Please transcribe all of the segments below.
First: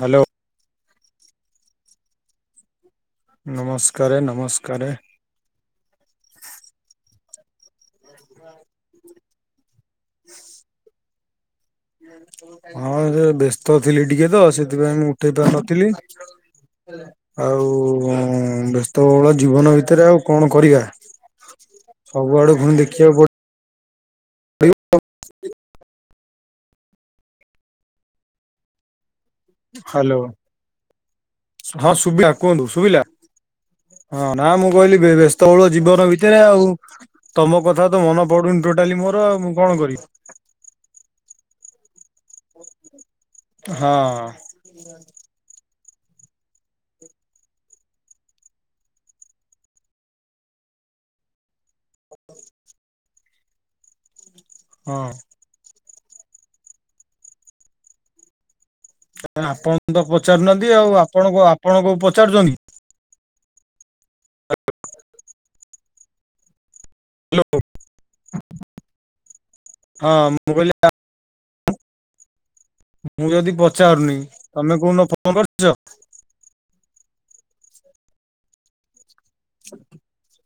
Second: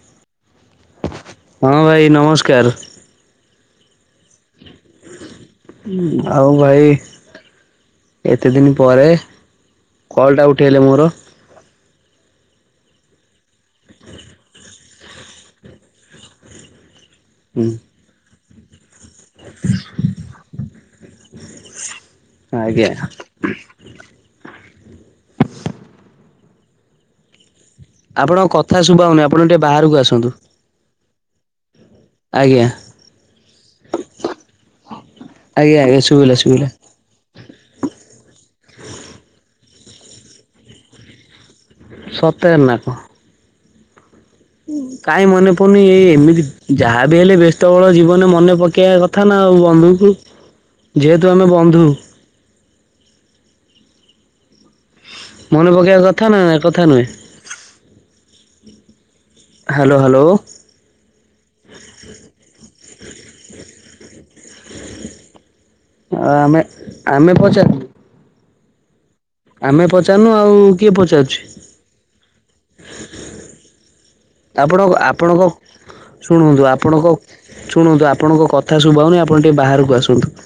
Hello ହଁ ଭାଇ ନମସ୍କାର ନମସ୍କାର ନମସ୍କାର ଆଉ ଭାଇ ଏତେ ଦିନ ପରେ କଲ୍ଟା ଉଠେଇଲେ ମୋର ହଁ ସେ ବ୍ୟସ୍ତ ଥିଲି ଟିକେ ତ ସେଥିପାଇଁ ମୁଁ ଉଠେଇ ପାର ନଥିଲି ଆଉ ହୁଁ ବ୍ୟସ୍ତ ବୋଳ ଜୀବନ ଭିତରେ ଆଉ କଣ କରିବା ସବୁଆଡୁ ପୁଣି ଦେଖିବାକୁ ପଡ ହୁଁ ହରି ଆପଣଙ୍କ କଥା ଶୁଭଉନି ଆପଣ ଟିକେ ବାହାରକୁ ହ୍ୟାଲୋ ଆସନ୍ତୁ ହଁ ଶୁଭିଲା କୁହନ୍ତୁ ଆଜ୍ଞା ଶୁଭିଲା ହଁ ନା ମୁଁ କହିଲି ବ୍ୟସ୍ତ ବଳ ଆଜ୍ଞା ଆଜ୍ଞା ଜୀବନ ଶୁଭିଲା ଭିତରେ ଆଉ ଶୁଭିଲା ତମ କଥା ତ ମନେ ପଡୁନି ଟୋଟାଲି ମୋର ଆଉ ମୁଁ କଣ କରିବି ସତେରନାକୁ ହଁ କଁ ମନ ୁନି ଏଇ ଏମିତି ଯାହାବି ହେଲେ ବ୍ୟସ୍ତ ବଳ ଜୀବନ ମନେ ପକେଇବା କଥା ନା ଆଉ ବନ୍ଧୁଙ୍କୁ ଯେହେତୁ ଆମେ ବନ୍ଧୁ ହଁ ମନେ ପକେଇବା କଥା ନା କଥା ନୁହେଁ ଆପଣ ହ୍ୟାଲୋ ତ ହ୍ୟାଲୋ ପଚାରୁନାହାନ୍ତି ଆଉ ଆପଣ ଆପଣଙ୍କୁ ପଚାରୁଛନ୍ତି ହ ଆମେ ଆମେ ହ୍ୟାଲୋ ପଞ୍ଚା ଆମେ ହଁ ପଚାରୁନୁ ମୁଁ ଆଉ କହିଲି କିଏ ପଚାରୁଛିୁ ମୁଁ ଯଦି ପଚାରୁନି ତମେ ଆପଣ କୋଉଦିନ ଫୋନ ଆପଣଙ୍କ କରିଛ ଶୁଣନ୍ତୁ ଆପଣଙ୍କ ଶୁଣନ୍ତୁ ଆପଣଙ୍କ କଥା ଶୁଭଉନି ଆପଣ ଟିକେ ବାହାରକୁ ଆସନ୍ତୁ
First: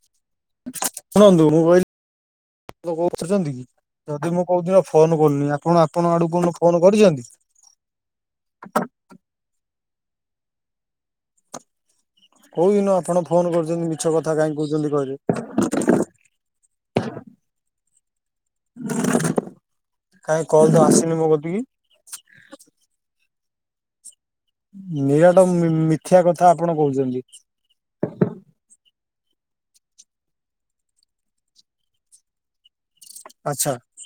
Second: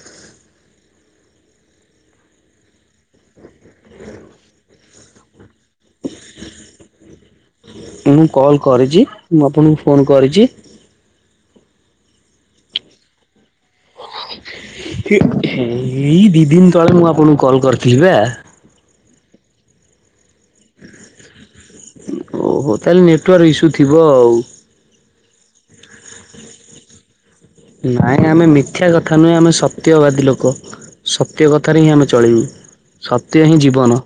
କହୁଛନ୍ତି କି ଯଦି ମୁଁ କୋଉଦିନ ଫୋନ କରୁନି ଆପଣ ଆପଣ ଆଡକୁ ଫୋନ କରିଛନ୍ତି ମୁଁ କଲ କରିଛି ମୁଁ ଆପଣଙ୍କୁ ଫୋନ କରିଛି କହୁିନୁ ଆପଣ ଫୋନ କରୁଛନ୍ତି ମିଛ କଥା କାହିଁ କହୁଛନ୍ତି କହିଲେ ସେତେବେଳେ ମୁଁ ଆପଣଙ୍କୁ କଲ୍ କରିଥିଲି ବା କାହିଁ କଲ ତ ଆସନି ମୋ କତିକି ଓହୋ ତାହେଲେ ନେଟୱାର୍କ ଇସ୍ୟୁ ଥିବ ଆଉ ନିରାଟ ମିଥ୍ୟା କଥା ଆପଣ କହୁଛନ୍ତି ନାଇଁ ଆମେ ମିଥ୍ୟା କଥା ନୁହେଁ ଆମେ ସତ୍ୟବାଦୀ ଲୋକ ସତ୍ୟ କଥାରେ ହିଁ ଆମେ ଚଳିବୁ ସତେଇସି ଆଚ୍ଛା। ଯୀବନ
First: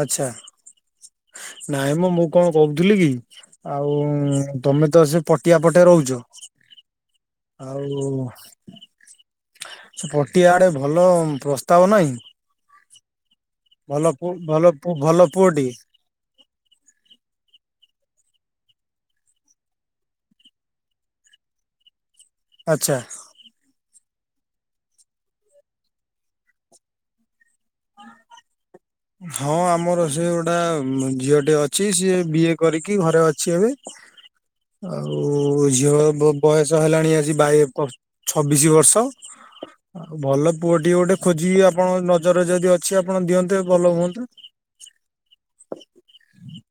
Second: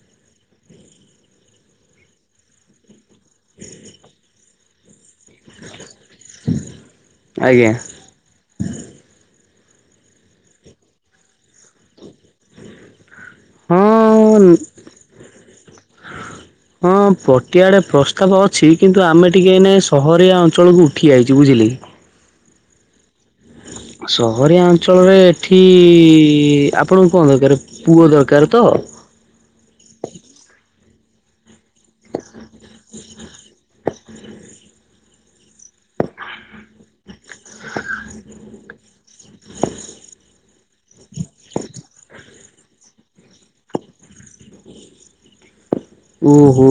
ଆଚ୍ଛା ନାଇଁ ମୁଁ ମୁଁ କଣ କହୁଥିଲି କି ଆଉ ତମେ ତ ସେ ପଟିଆ ପ ଗୋଟେ ରହୁଛ ଆଜ୍ଞା ଆଉ ସେ ପଟିଆ ଆଡେ ଭଲ ପ୍ରସ୍ତାବ ନହିଁ ହଁ ପୁଅଟିଏ ହଁ ପଟିଆଡେ ତ ଅଛି କିନ୍ତୁ ଆମେ ଟିକେ ସହରଆ ଅଞ୍ଚଳକୁ ଉଠିଯାଇଛି ବୁଝିଲେ ଆଚ୍ଛା ସହରିଆ ଅଞ୍ଚଳରେ ଏଠି ଆପଣଙ୍କୁ କଣ ଦରକାର ପୁଅ ଦରକାର ତ? ହଁ ଆମର ସେ ଗୋଟା ଝିଅଟି ଅଛି ସିଏ ବିଏ କରିକି ଘରେ ଅଛି ଏବେ ଆଉ ଝିଅ ବୟସ ହେଲାଣି ାଇ ଛବିଶି ବର୍ଷ ଆ ଭଲ ପୁଅଠି ଗୋଟେ ଖୋଜିକି ଆପଣ ନଜର ଯଦି ଅଛି ଆପଣ ଦିଅନ୍ତେ ଭଲ ହୁଅନ୍ତୁ ଓ ହୁଁ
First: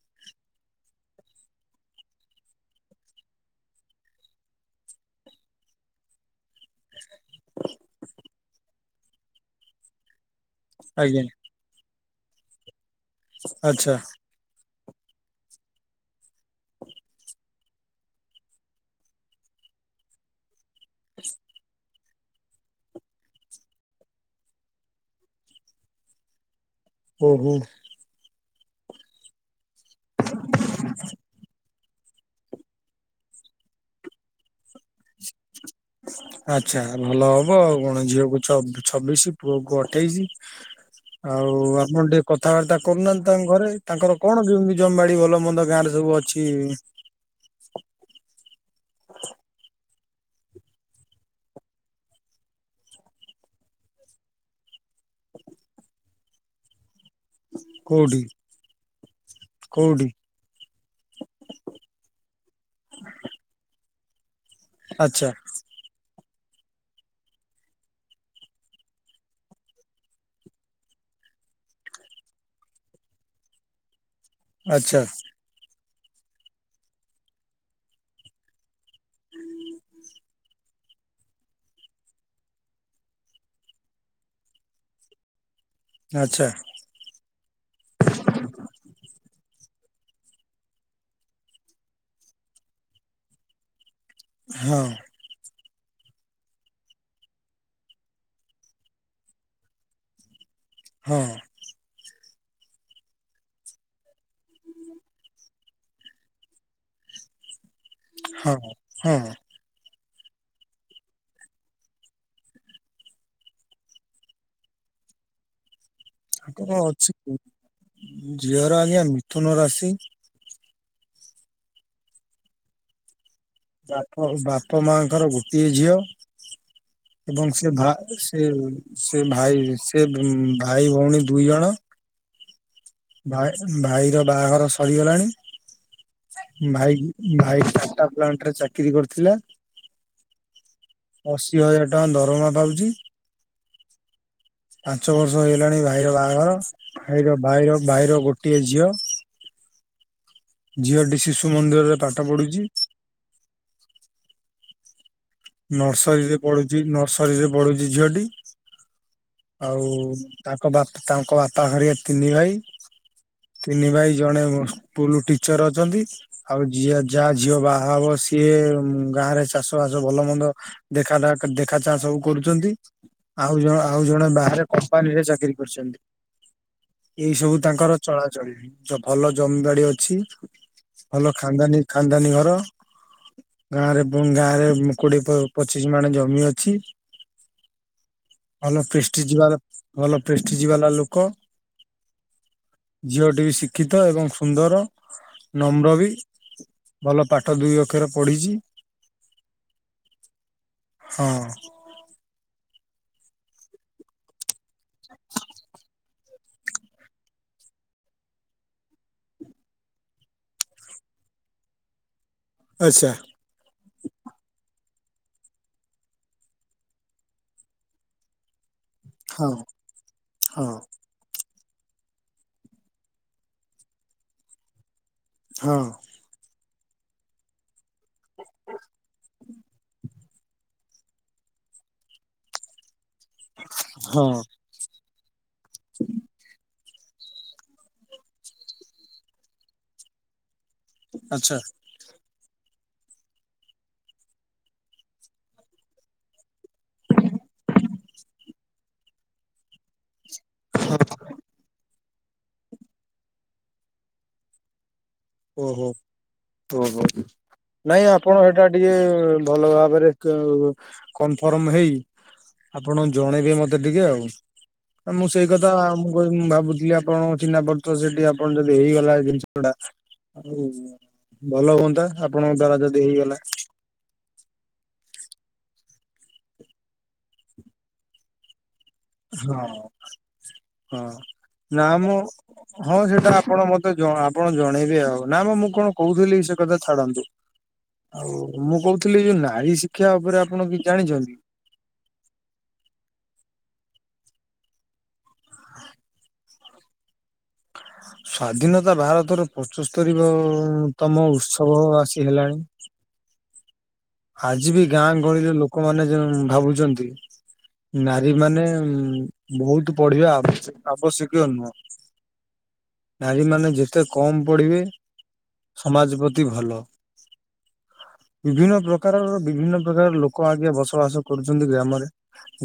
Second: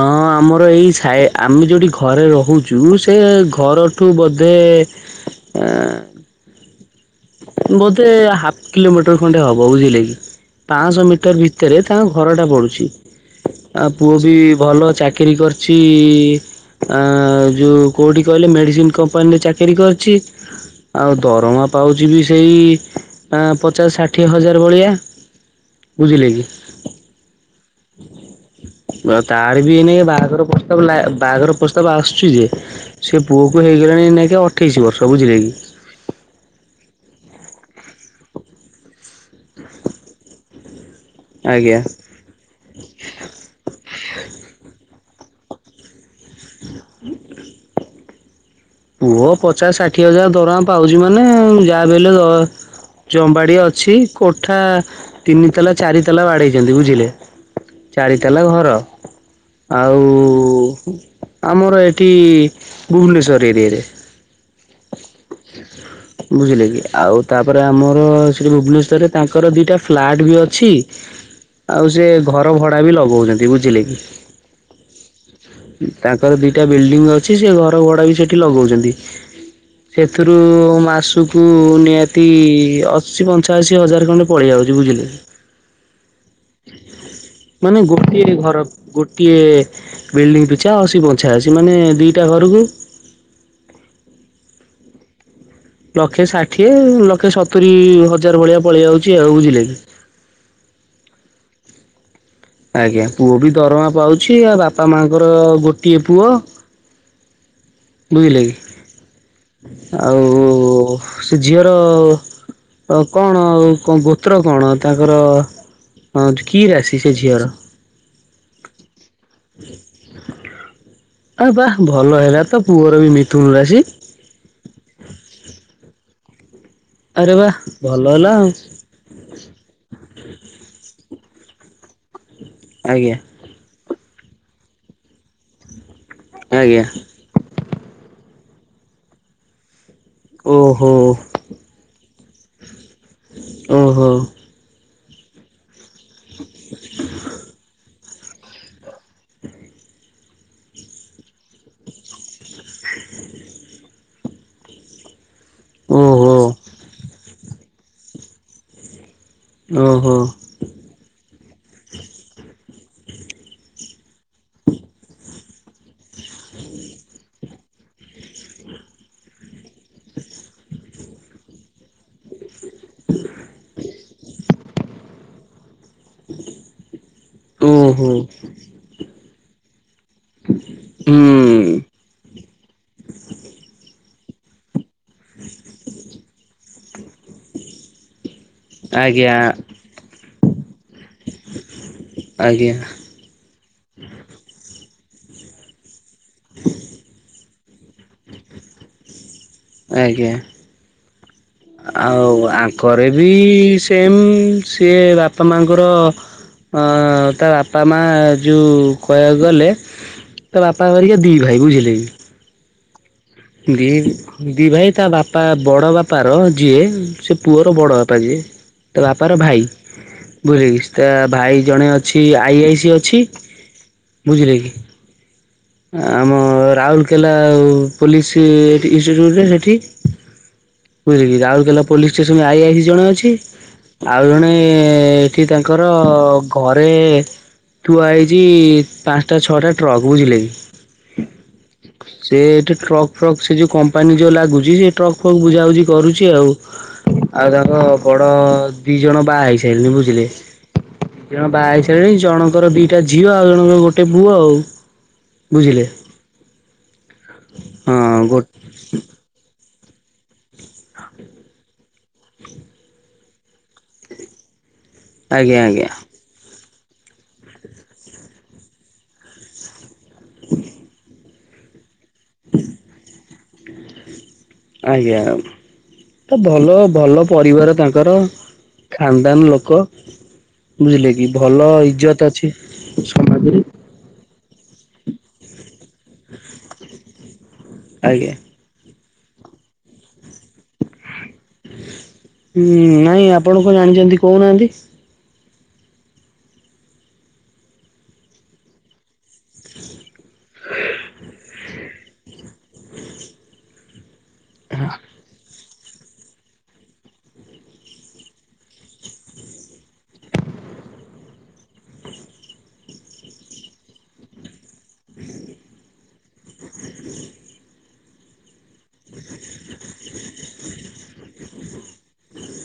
ଅଁ ଆମର ଏଇ ଆମେ ଯୋଠି ଘରେ ରହୁଛୁ ସେ ଘରଠୁ ବୋଧେ ସେ ଆ ବୋଧେ ହାଫ କିଲୋମିଟର ଖଣ୍ଡେ ହବ ବୁଝିଲେ କି, ପାଞ୍ଚଶହ ଆଜ୍ଞା ମିଟର ଭିତରେ ତାଙ୍କ ଘରଟା ପଡ଼ୁଛି ଆ ଆଚ୍ଛା ପୁଅ ବି ଭଲ ଚାକିରି କରିଛି ଆ ଯୋଉ କୋଉଠି କହିଲେ -ମେଡିସିନ କମ୍ପାନୀରେ ଚାକିରି କରିଛି। ଆଉ ଦରମା ପାଉଛି ବି ସେଇ ପଚାଶ ଷାଠିଏ ହଜାର ଭଳିଆ ବୁଝିଲେକି? ଓହୋ ତାର ବି ଏ ନେ ବାହାଘର ପ୍ରସ୍ତାବ, ବାହାଘର ପ୍ରସ୍ତାବ ତ ଆସୁଛି ଯେ, ସେ ପୁଅକୁ ହେଇଗଲାଣି ଏଇନେକେ ଅଠେଇଶି ବର୍ଷ, ବୁଝିଲେ କି? ଯା ଭଲ ହବ ଆଉ କଣ, ଝିଅକୁ ଛବିଶି, ପୁଅ କ ଅଠେଇଶି ଆଉ ଆଜ୍ଞା ଆପଣ ଟିକେ କଥାବାର୍ତ୍ତା କରୁନାହାନ୍ତି ତାଙ୍କ ଘରେ ତାଙ୍କର, କଣ କେମତି ଜମି ଭଲ ମନ୍ଦ ଗାଁରେ ସବୁ ଅଛି। ପୁଅ ପଚାଶ ଷାଠିଏ ହଜାର ଦରମା ପାଉଛି ମାନେ ଯାହା ବି ହେଲେ ଜମିବାଡି ଅଛି କୋଠା ତିନି ତାଲା, ଚାରି ତଲା ବାଡେଇଛନ୍ତି, ବୁଝିଲେ ଚାରି କୋଉଠି ତାଲା ଘର ଆଉ କୋଉଠି ଆମର ଏଠି ଭୁବନେଶ୍ଵର ଏରିଆ ହ [inaudible] ଆଚ୍ଛା। ବୁଝିଲେ କି -ଆଉ ତାପରେ ଆମର, ସେଠି ଭୁବନେଶ୍ଵରରେ ତାଙ୍କର ଦିଟା ଫ୍ଲାଟ ବି ଅଛି। ଆଉ ସେ ଘର ଭଡା ବି ଲଗଉଛନ୍ତି, ବୁଝିଲେ କି? ଆଚ୍ଛା। ତାଙ୍କର ଦିଟା ବିଲଡିଙ୍ଗ ଅଛି ସେ ଘର ଭଡା ବି ସେଠି ଲଗଉଛନ୍ତି। ସେଥିରୁ ମାସକୁ ନିହାତି ଅଶୀ ପଞ୍ଚାଅଶୀ ହଜାର ଖଣ୍ଡେ ପଳେଇ ଆଉ ବଝ ବୁଝିଲି [unintelligible] ଆଚ୍ଛା ମାନେ ଗୋଟିଏ ଘର, ଗୋଟିଏ ବିଲ୍ଡିଙ୍ଗ ପିଛା ଅଶୀ ପଞ୍ଚଅଶୀ, ମାନେ ଦିଟା ଘରକୁ ହଁ ଲକ୍ଷେ ଷାଠିଏ, ଲକ୍ଷେ ସତୁରି ହଜାର, ଭଳିଆ ପଳେଇ ଯାଉଛି ଆଉ- ବୁଝିଲେ କି? [inaudible] ହଁ ଆଜ୍ଞା, ପୁଅ ବି ଦରମା ପାଉଛି, ଆ ବାପା ମାଙ୍କର ଗୋଟିଏ ପୁଅ ବୁଝିଲେ କି, ହଁ। ହଁ ଆଉ ସେ ଝିଅର କଣ ଆଉ ଗୋତ୍ର କଣ ତାଙ୍କର ହଁ କି ତାଙ୍କର ରାଶି ଅଛି ସେ ଝିଅର ଝିଅର ଆଜ୍ଞା -ମିଥୁନ ରାଶି ଏ ବା ଭଲ ହେଲା ତ ପୁଅର ବି ମି ବାପ, ବାପ ମାଙ୍କର ଗୋଟିଏ ଝିଅ ଆରେ ବା ଏବଂ ସେ ଭ ଭଲ ହେଲା ସେ ଆଉ। ସେ ଭାଇ ସେ ଭାଇ ଭଉଣୀ ଦୁଇ ଜଣ, ଆଜ୍ଞା ଭାଇ, ଭାଇର ବାହାଘର ସରିଗଲାଣି ଆଜ୍ଞା ଭାଇ, ଭାଇ ଟାଟା ପ୍ଲାଣ୍ଟରେ ଚାକିରି କରିଥିଲା ଓହୋ ଅଶି ହଜାର ଟଙ୍କା ଦରମା ପାଉଛି। ଓହୋ ପାଞ୍ଚ ବର୍ଷ ହେଇଗଲାଣି ଭାଇର ବାହାଘର, ଭାଇର ଭାଇର ଭାଇର ଗୋଟିଏ ଝିଅ ଝିଅଟି ଶିଶୁ ମନ୍ଦିରରେ ପାଠ ପଢୁଛି। [inaudible] ନର୍ସରୀରେ ଓହୋ। ପଢୁଛି, ନର୍ସରୀ ରେ ପଢୁଛି ଝିଅଟି ଆଉ ଓହୋ ତାଙ୍କ ବାପ, ତାଙ୍କ ବାପା ତାଙ୍କର ତିନି ଭାଇ, ତିନି ଭାଇ ଜଣେ ସ୍କୁଲ ଟିଚର ଅଛନ୍ତି ଆଉ, ଝିଅ ଯାହା ଝିଅ ବାହା ହେବ, ସିଏ ଗାଁ ରେ ଚାଷ ବାସ ଭଲ ମନ୍ଦ ଦେଖା ଦେଖା ଚାହାଁ ସବୁ କରୁ ଆ, ଆଉ ଜଣେ ବାହାରେ କମ୍ପାନୀରେ ଚାକିରୀ କରିଛନ୍ତି। ଏଇ ସବୁ ଓହୋ ତାଙ୍କର ହୁଁ ଚଳାଚଳ, ଭଲ ଜମିବାଡି ଅଛି ଭଲ ଖାନଦାନୀ, ଖାନଦାନୀ ଘର, ଗାଁରେ ପୁଣି ଗାଁରେ କୋଡିଏ ପଚିଶି ମାନେ ଜମି ଅଛି ଭଲ ପେଷ୍ଟି ଆଜ୍ଞା ଯିବା ଭଲ ପେଷ୍ଟି ଯିବାଲା ଲୋକ ଆଜ୍ଞା ଝିଅଟି ବି ଶିକ୍ଷିତ ଏବଂ ସୁନ୍ଦର ନମ୍ର ବି ଭଲ ପାଠ ଦୁଇ ଅକ୍ଷରେ ପଢିଛି ଆଜ୍ଞା ହଁ ଆଉ ଆଙ୍କରେ ବି ସେମ ସିଏ ବାପା ମାଙ୍କର ତ ବାପା ମା ଯେଉଁ କହିବାକୁ ଗଲେ ତା ବାପା କରରିକା ଦି ଭାଇ ବୁଝିଲେ ଆଚ୍ଛା ଦି ଦି ଭାଇ ତା ବାପା ବଡ ବାପାର ଯିଏ ସେ ପୁଅର ବଡ ବାପା ଯିଏ ତ ବାପାର ହଁ ଭାଇ ହଁ ବୁଲି ତା ଭାଇ ଜଣେ ଅଛି ଆଇ ଆଇ ସି ଅଛି ବୁଝିଲେ କି ହଁ ଆମ ରାଉରକେଲା ପୋଲିସ ବୁଝିଲେ କି ରାଉରକେଲା ପୋଲିସ ଷ୍ଟେସନରେ ଆଇଇ ଜଣେ ଅଛି ଆଉ ହଁ ଜଣେ ଏଠି ତାଙ୍କର ଘରେ ଆରେ ତୁ ଆଇଚ ପାଞ୍ଚଟା ଛଅଟା ଟ୍ରକ ବୁଝିଲେ କି ଆଚ୍ଛା। ସେ ଏଠି ଟ୍ରକ୍ ଫ୍ରକ୍ ସେ ଯୋଉ କମ୍ପାନୀ ଯୋଉ ଲାଗୁଛି ସେ ଟ୍ରକ୍ ଫ୍ରକ୍ ବୁଝାାବୁଝି କରୁଛି ଆଉ। ଆଉ ତାଙ୍କ ବଡ ଦି ଜଣ ବାହା ହେଇସାରିଲେଣି ବୁଝିଲେ। ଦ ଜଣ ବାହା ସରିଲଣି ଜଣଙ୍କର ଦିଟା ଝିଅ ଆଉ ଜଣଙ୍କର ଗୋଟେ ପୁଅ ଆଉ। ବୁଝିଲେ। ଓହୋ ଓହୋ ନାଇଁ ହଁ ଗୋ ଆପଣ ଏଇଟା ଟିକେ ଭଲ ଭାବରେ କନଫର୍ମ ହେଇ ଆପଣ ଜଣେଇବେ ମତେ ଟିକେ ଆଉ। ମୁଁ ସେଇ ଆଜ୍ଞା କଥାଁ ଆଜ୍ଞା ଭାବୁଛି ଦେିଲି ଆପଣ ଚିହ୍ନା ପଡ଼ଚ ସେଠି ଆପଣ ଯଦି ହେଇଗଲା ଜିନିଷ ଟା ହଉ ଭଲ ହୁଅନ୍ତା। ଆପଣଙ୍କ ଦ୍ଵାରା ଯଦି ହେଇଗଲା। ଆଜ୍ଞା। ତ ଭଲ ଭଲ ପରିବାର ତାଙ୍କର ଖାନଦାନ ହଁ ଲୋକ। ହଁ ବୁଝିଲେ କି ଭଲ ନା ମୁଁ ଇଜ୍ଜତ ଅଛି ହଁ ସେଟା ସମାଜରେ ଆପଣ ମତେ ଜ କଣ ଜଣେଇବି ଆଉ ନା ବା ମୁଁ କଣ କହୁଥିଲି ସେ କଥା ଛାଡନ୍ତୁ ଆଜ୍ଞା। ଆଉ ମୁଁ କହୁି ଥିଲି ଯୋଉ ନାରୀ ଶିକ୍ଷା ଉପରେ ଆପଣ କିଛି ଜାଣିଛନ୍ତି? ହଁ ନାଇଁ ଆପଣ କଣ ଜାଣିଛନ୍ତି କହୁ ନାହାନ୍ତି? ସ୍ଵାଧୀନତା ଭାରତର ପଞ୍ଚସ୍ତରୀ ତମ ଉତ୍ସବ ଖସି ହେଲାଣି ଆଜି ବି ଗାଁ ଗହଳିରେ ଲୋକମାନୋନ ଭାବୁଛନ୍ତି ନାରୀ ମାନେ ବହୁତ ପଢିବା ଆବ୍ୟ ଆବଶ୍ୟକୀୟ ନୁହଁ। ନାରୀ ମାନେ ଯେତେ କମ ପଢିବେ ସମାଜ ପ୍ରତି ଭଲ ବିଭିନ୍ନ ପ୍ରକାର ପ୍ରକାରର ବିଭିନ୍ନ ପ୍ରକାର ଲୋକ ଆଗଞା ବସବାସ କରୁଛନ୍ତି ଗ୍ରାମରେ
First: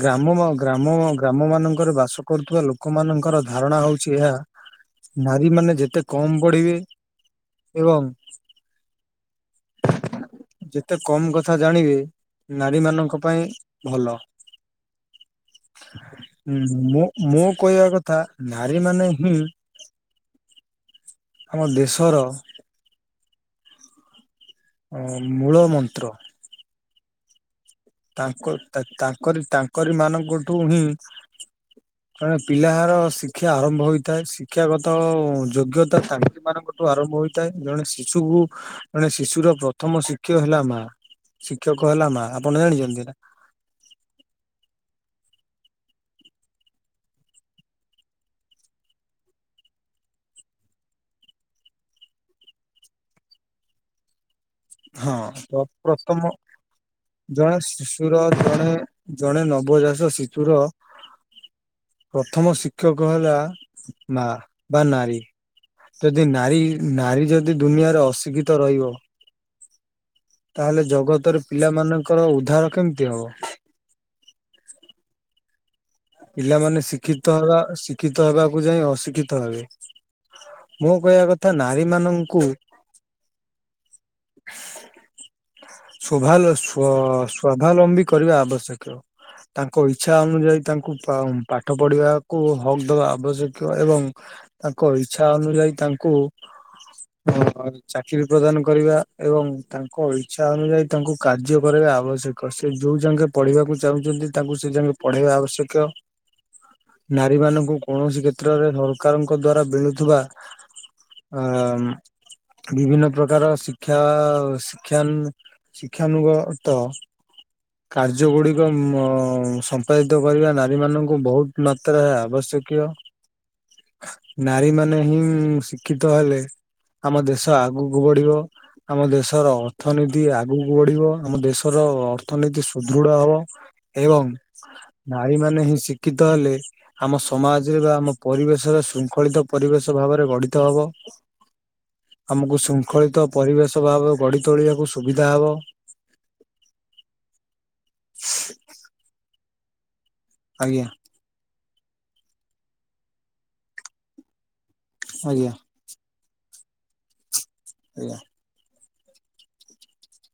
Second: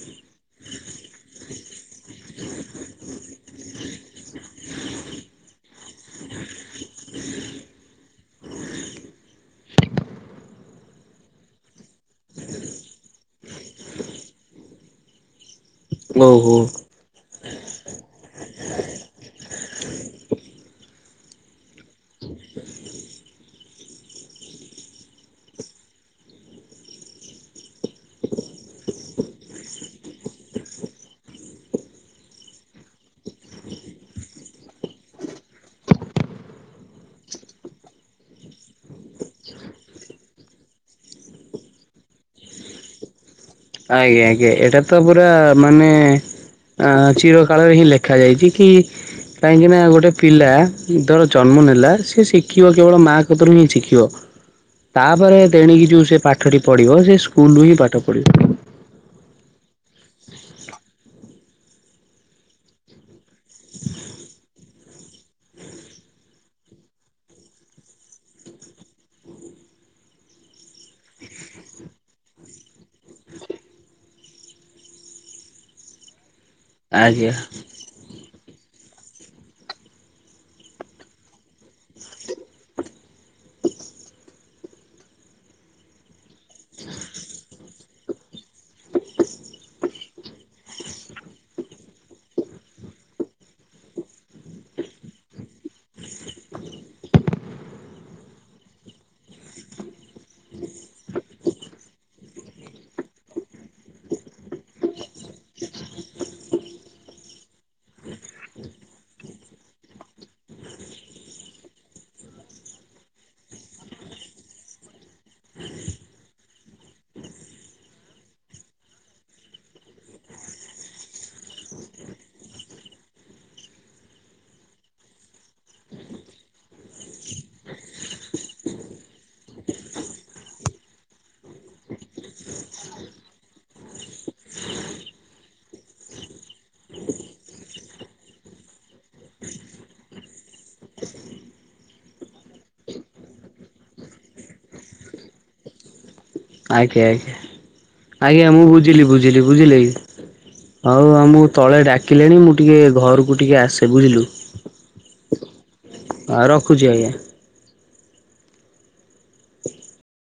ଗ୍ରାମ ଗ୍ରାମ ଗ୍ର ଆମ ମାନଙ୍କରେ ବାସ କରୁଥିବା ଲୋକମାନାନଙ୍କର ଧାରଣା ହଉଛି ଏହା ନାରୀ ମାନେ ଯେତେ କମ ପଢିବେ ଏବଂ ଯେତେ କମ୍ କଥା ଜାଣିବି ନାରୀ ମାନଙ୍କ ପାଇଁ ଭଲ। ଓହୋ ମୁଁ ମୁଁ କହିବା କଥା ନାରୀ ମାନେ ହିଁ ଆମ ଦେଶର ଅ ମୂଳ ମନ୍ତ୍ର। ତାଙ୍କ ତାଙ୍କରି ତାଙ୍କରି ମାନଙ୍କଠୁ ହିଁ କାରଣ ପିଲାାର ଶିକ୍ଷା ଆରମ୍ଭ ହୋଇଥାଏ ଶିକ୍ଷାଗତ ଯୋଗ୍ୟତା ତାଙ୍କ ମାନଙ୍କର ୁ ଆରମ୍ଭ ହୋଇଥାଏ ଜଣେ ଶିଶୁକୁ ଜଣେ ଶିଶୁର ପ୍ରଥମ ଶିକ୍ଷକ ହେଲା ମା। ଶିକ୍ଷକ ହେଲା ମା ଆପଣ ଜାଣିଛନ୍ତି ନା? ଆଜ୍ଞା ଆଜ୍ଞା ଏଇଟା ତ ପୁରା ମାନେ ଅ ଚିର କଳରେ ହିଁ ଲେଖା ଯାଇଛି କି କାହିଁକିନା ଗୋଟେ ପିଲା ଧର ଜନ୍ମ ନେଲା ସ ଶିଖିବ କେବଳ ମାଆ କତରୁ ହିଁ ଶିଖିବ। ହଁ ତାପରେ ପ୍ର ଦେଣିକି ଯୋଉ ସେ ପ୍ରଥମ ପାଠଟି ପଢିବ ସେ ଜଣେ ସ୍କୁଲୁ ହିଁ ପାଠ ଶିଶୁର ପଢିବ। ଜଣେ ଜଣେ ନବଜାାତ ଶିଶୁର ପ୍ରଥମ ଶିକ୍ଷକ ହେଲା ମା। ବା ନାରୀ ଯଦି ନାରୀ ନାରୀ ଯଦି ଦୁନିଆରେ ଅଶିକ୍ଷିତ ରହିବ? ତାହେଲେ ଜଗତରେ ପିଲାମାନଙ୍କର ଉଦ୍ଧାର କେମିତି ହବ? [unintelligible] ପିଲାମାନେ ଆଜ୍ଞା ଶିକ୍ଷିତ ହେବା ଶିକ୍ଷିତ ହେବାକୁ ଯାଇ ଅଶିକ୍ଷିତ ହେବେ। ମୁଁ କହିବା କଥା ନାରୀ ମାନଙ୍କୁ ସୋଭାଲୋଷ୍ୟ ସ୍ୱାବଲମ୍ବୀ କରିବା ଆବଶ୍ୟକ ତାଙ୍କ ଇଚଛା ଅନୁଯାୟୀ ତାଙ୍କୁ ପାଠ ପଢିବାକୁ ହକ୍ ଦେବା ଆବଶ୍ୟକ ଏବଂ ତାଙ୍କ ଇଚ୍ଛା ଅନୁଯାୟୀ ତା ହୁଁ। ଅ ଚାକିରି ପ୍ରଦାନ କରିବା ଏବଂ ତାଙ୍କ ଇଚଛା ଅନୁଯାୟୀ ତାଙ୍କୁ କାର୍ଯ୍ୟ କରିବା ଆବଶ୍ୟକ। ସେ ଯୋଉ ଜାକେ ପଢିବାକୁ ଚାହୁଁଛନ୍ତି ତାଙ୍କୁ ସେ ଯଙ୍ଗେ ପଢେଇବା ଆବଶ୍ୟକ। ନାରୀ ମାନଙ୍କୁ କୌଣସି କ୍ଷେତ୍ରରେ ସରକାରଙ୍କ ଦ୍ଵାରା ମିଳୁଥିବା ଆ ବିଭିନ୍ନ ପ୍ରକାର ଶିକ୍ଷା ଶିକ୍ଷା ଶିକ୍ଷାନୁଗ ତ କାର୍ଯ୍ୟ ଗୁଡିକ ସମ୍ପାଦିତ କରିବା ନାହିଁ ମାନଙ୍କୁ ବହୁତ ମାତ୍ରା ଆବଶ୍ୟକୀୟ ନାରୀ ମାନେ ହିଁ ଶିକ୍ଷିତ ହେଲେ ଆମ ଦେଶ ଆଗକୁ ବଢିବ ଆମ ଦେଶର ଅର୍ଥନୀତି ଆଗକୁ ବଢିବ ଆମ ଦେଶର ଅର୍ଥନୀତି ସୁଦୃଢ ହବ ଏବଂ ଭଇ ମାନେ ହିଁ ଶିକ୍ଷିତ ହେଲେ ଆମ ସମାଜରେ ବା ଆମ ପରିବେଶରେ ଶୃଙ୍ଖଳିତ ପରିବେଶ ଭାବରେ ବଢିତ ହବ ଆମକୁ ଶୃଙ୍ଖଳିତ ପରିବେଶ ଭାବ ଗଢ ତୋଳିବାକୁ ସୁବିଧା ହବ ଆଜ୍ଞା ଆଜ୍ଞା ଆଜ୍ଞା ମୁଁ ବୁଝିଲି ବୁଝିଲି ବୁଝିଲେ ଆଜ୍ଞା ହଉ ଆଉ ମୁଁ ତଳେ ଡାକିଲେଣି ମୁଁ ଟିକେ ଘରକୁ ଟିକେ ଆସେ ବୁଝିଲୁ ଆଜ୍ଞା ହଁ ରଖୁଛି ଆଜ୍ଞା ଆଜ୍ଞା।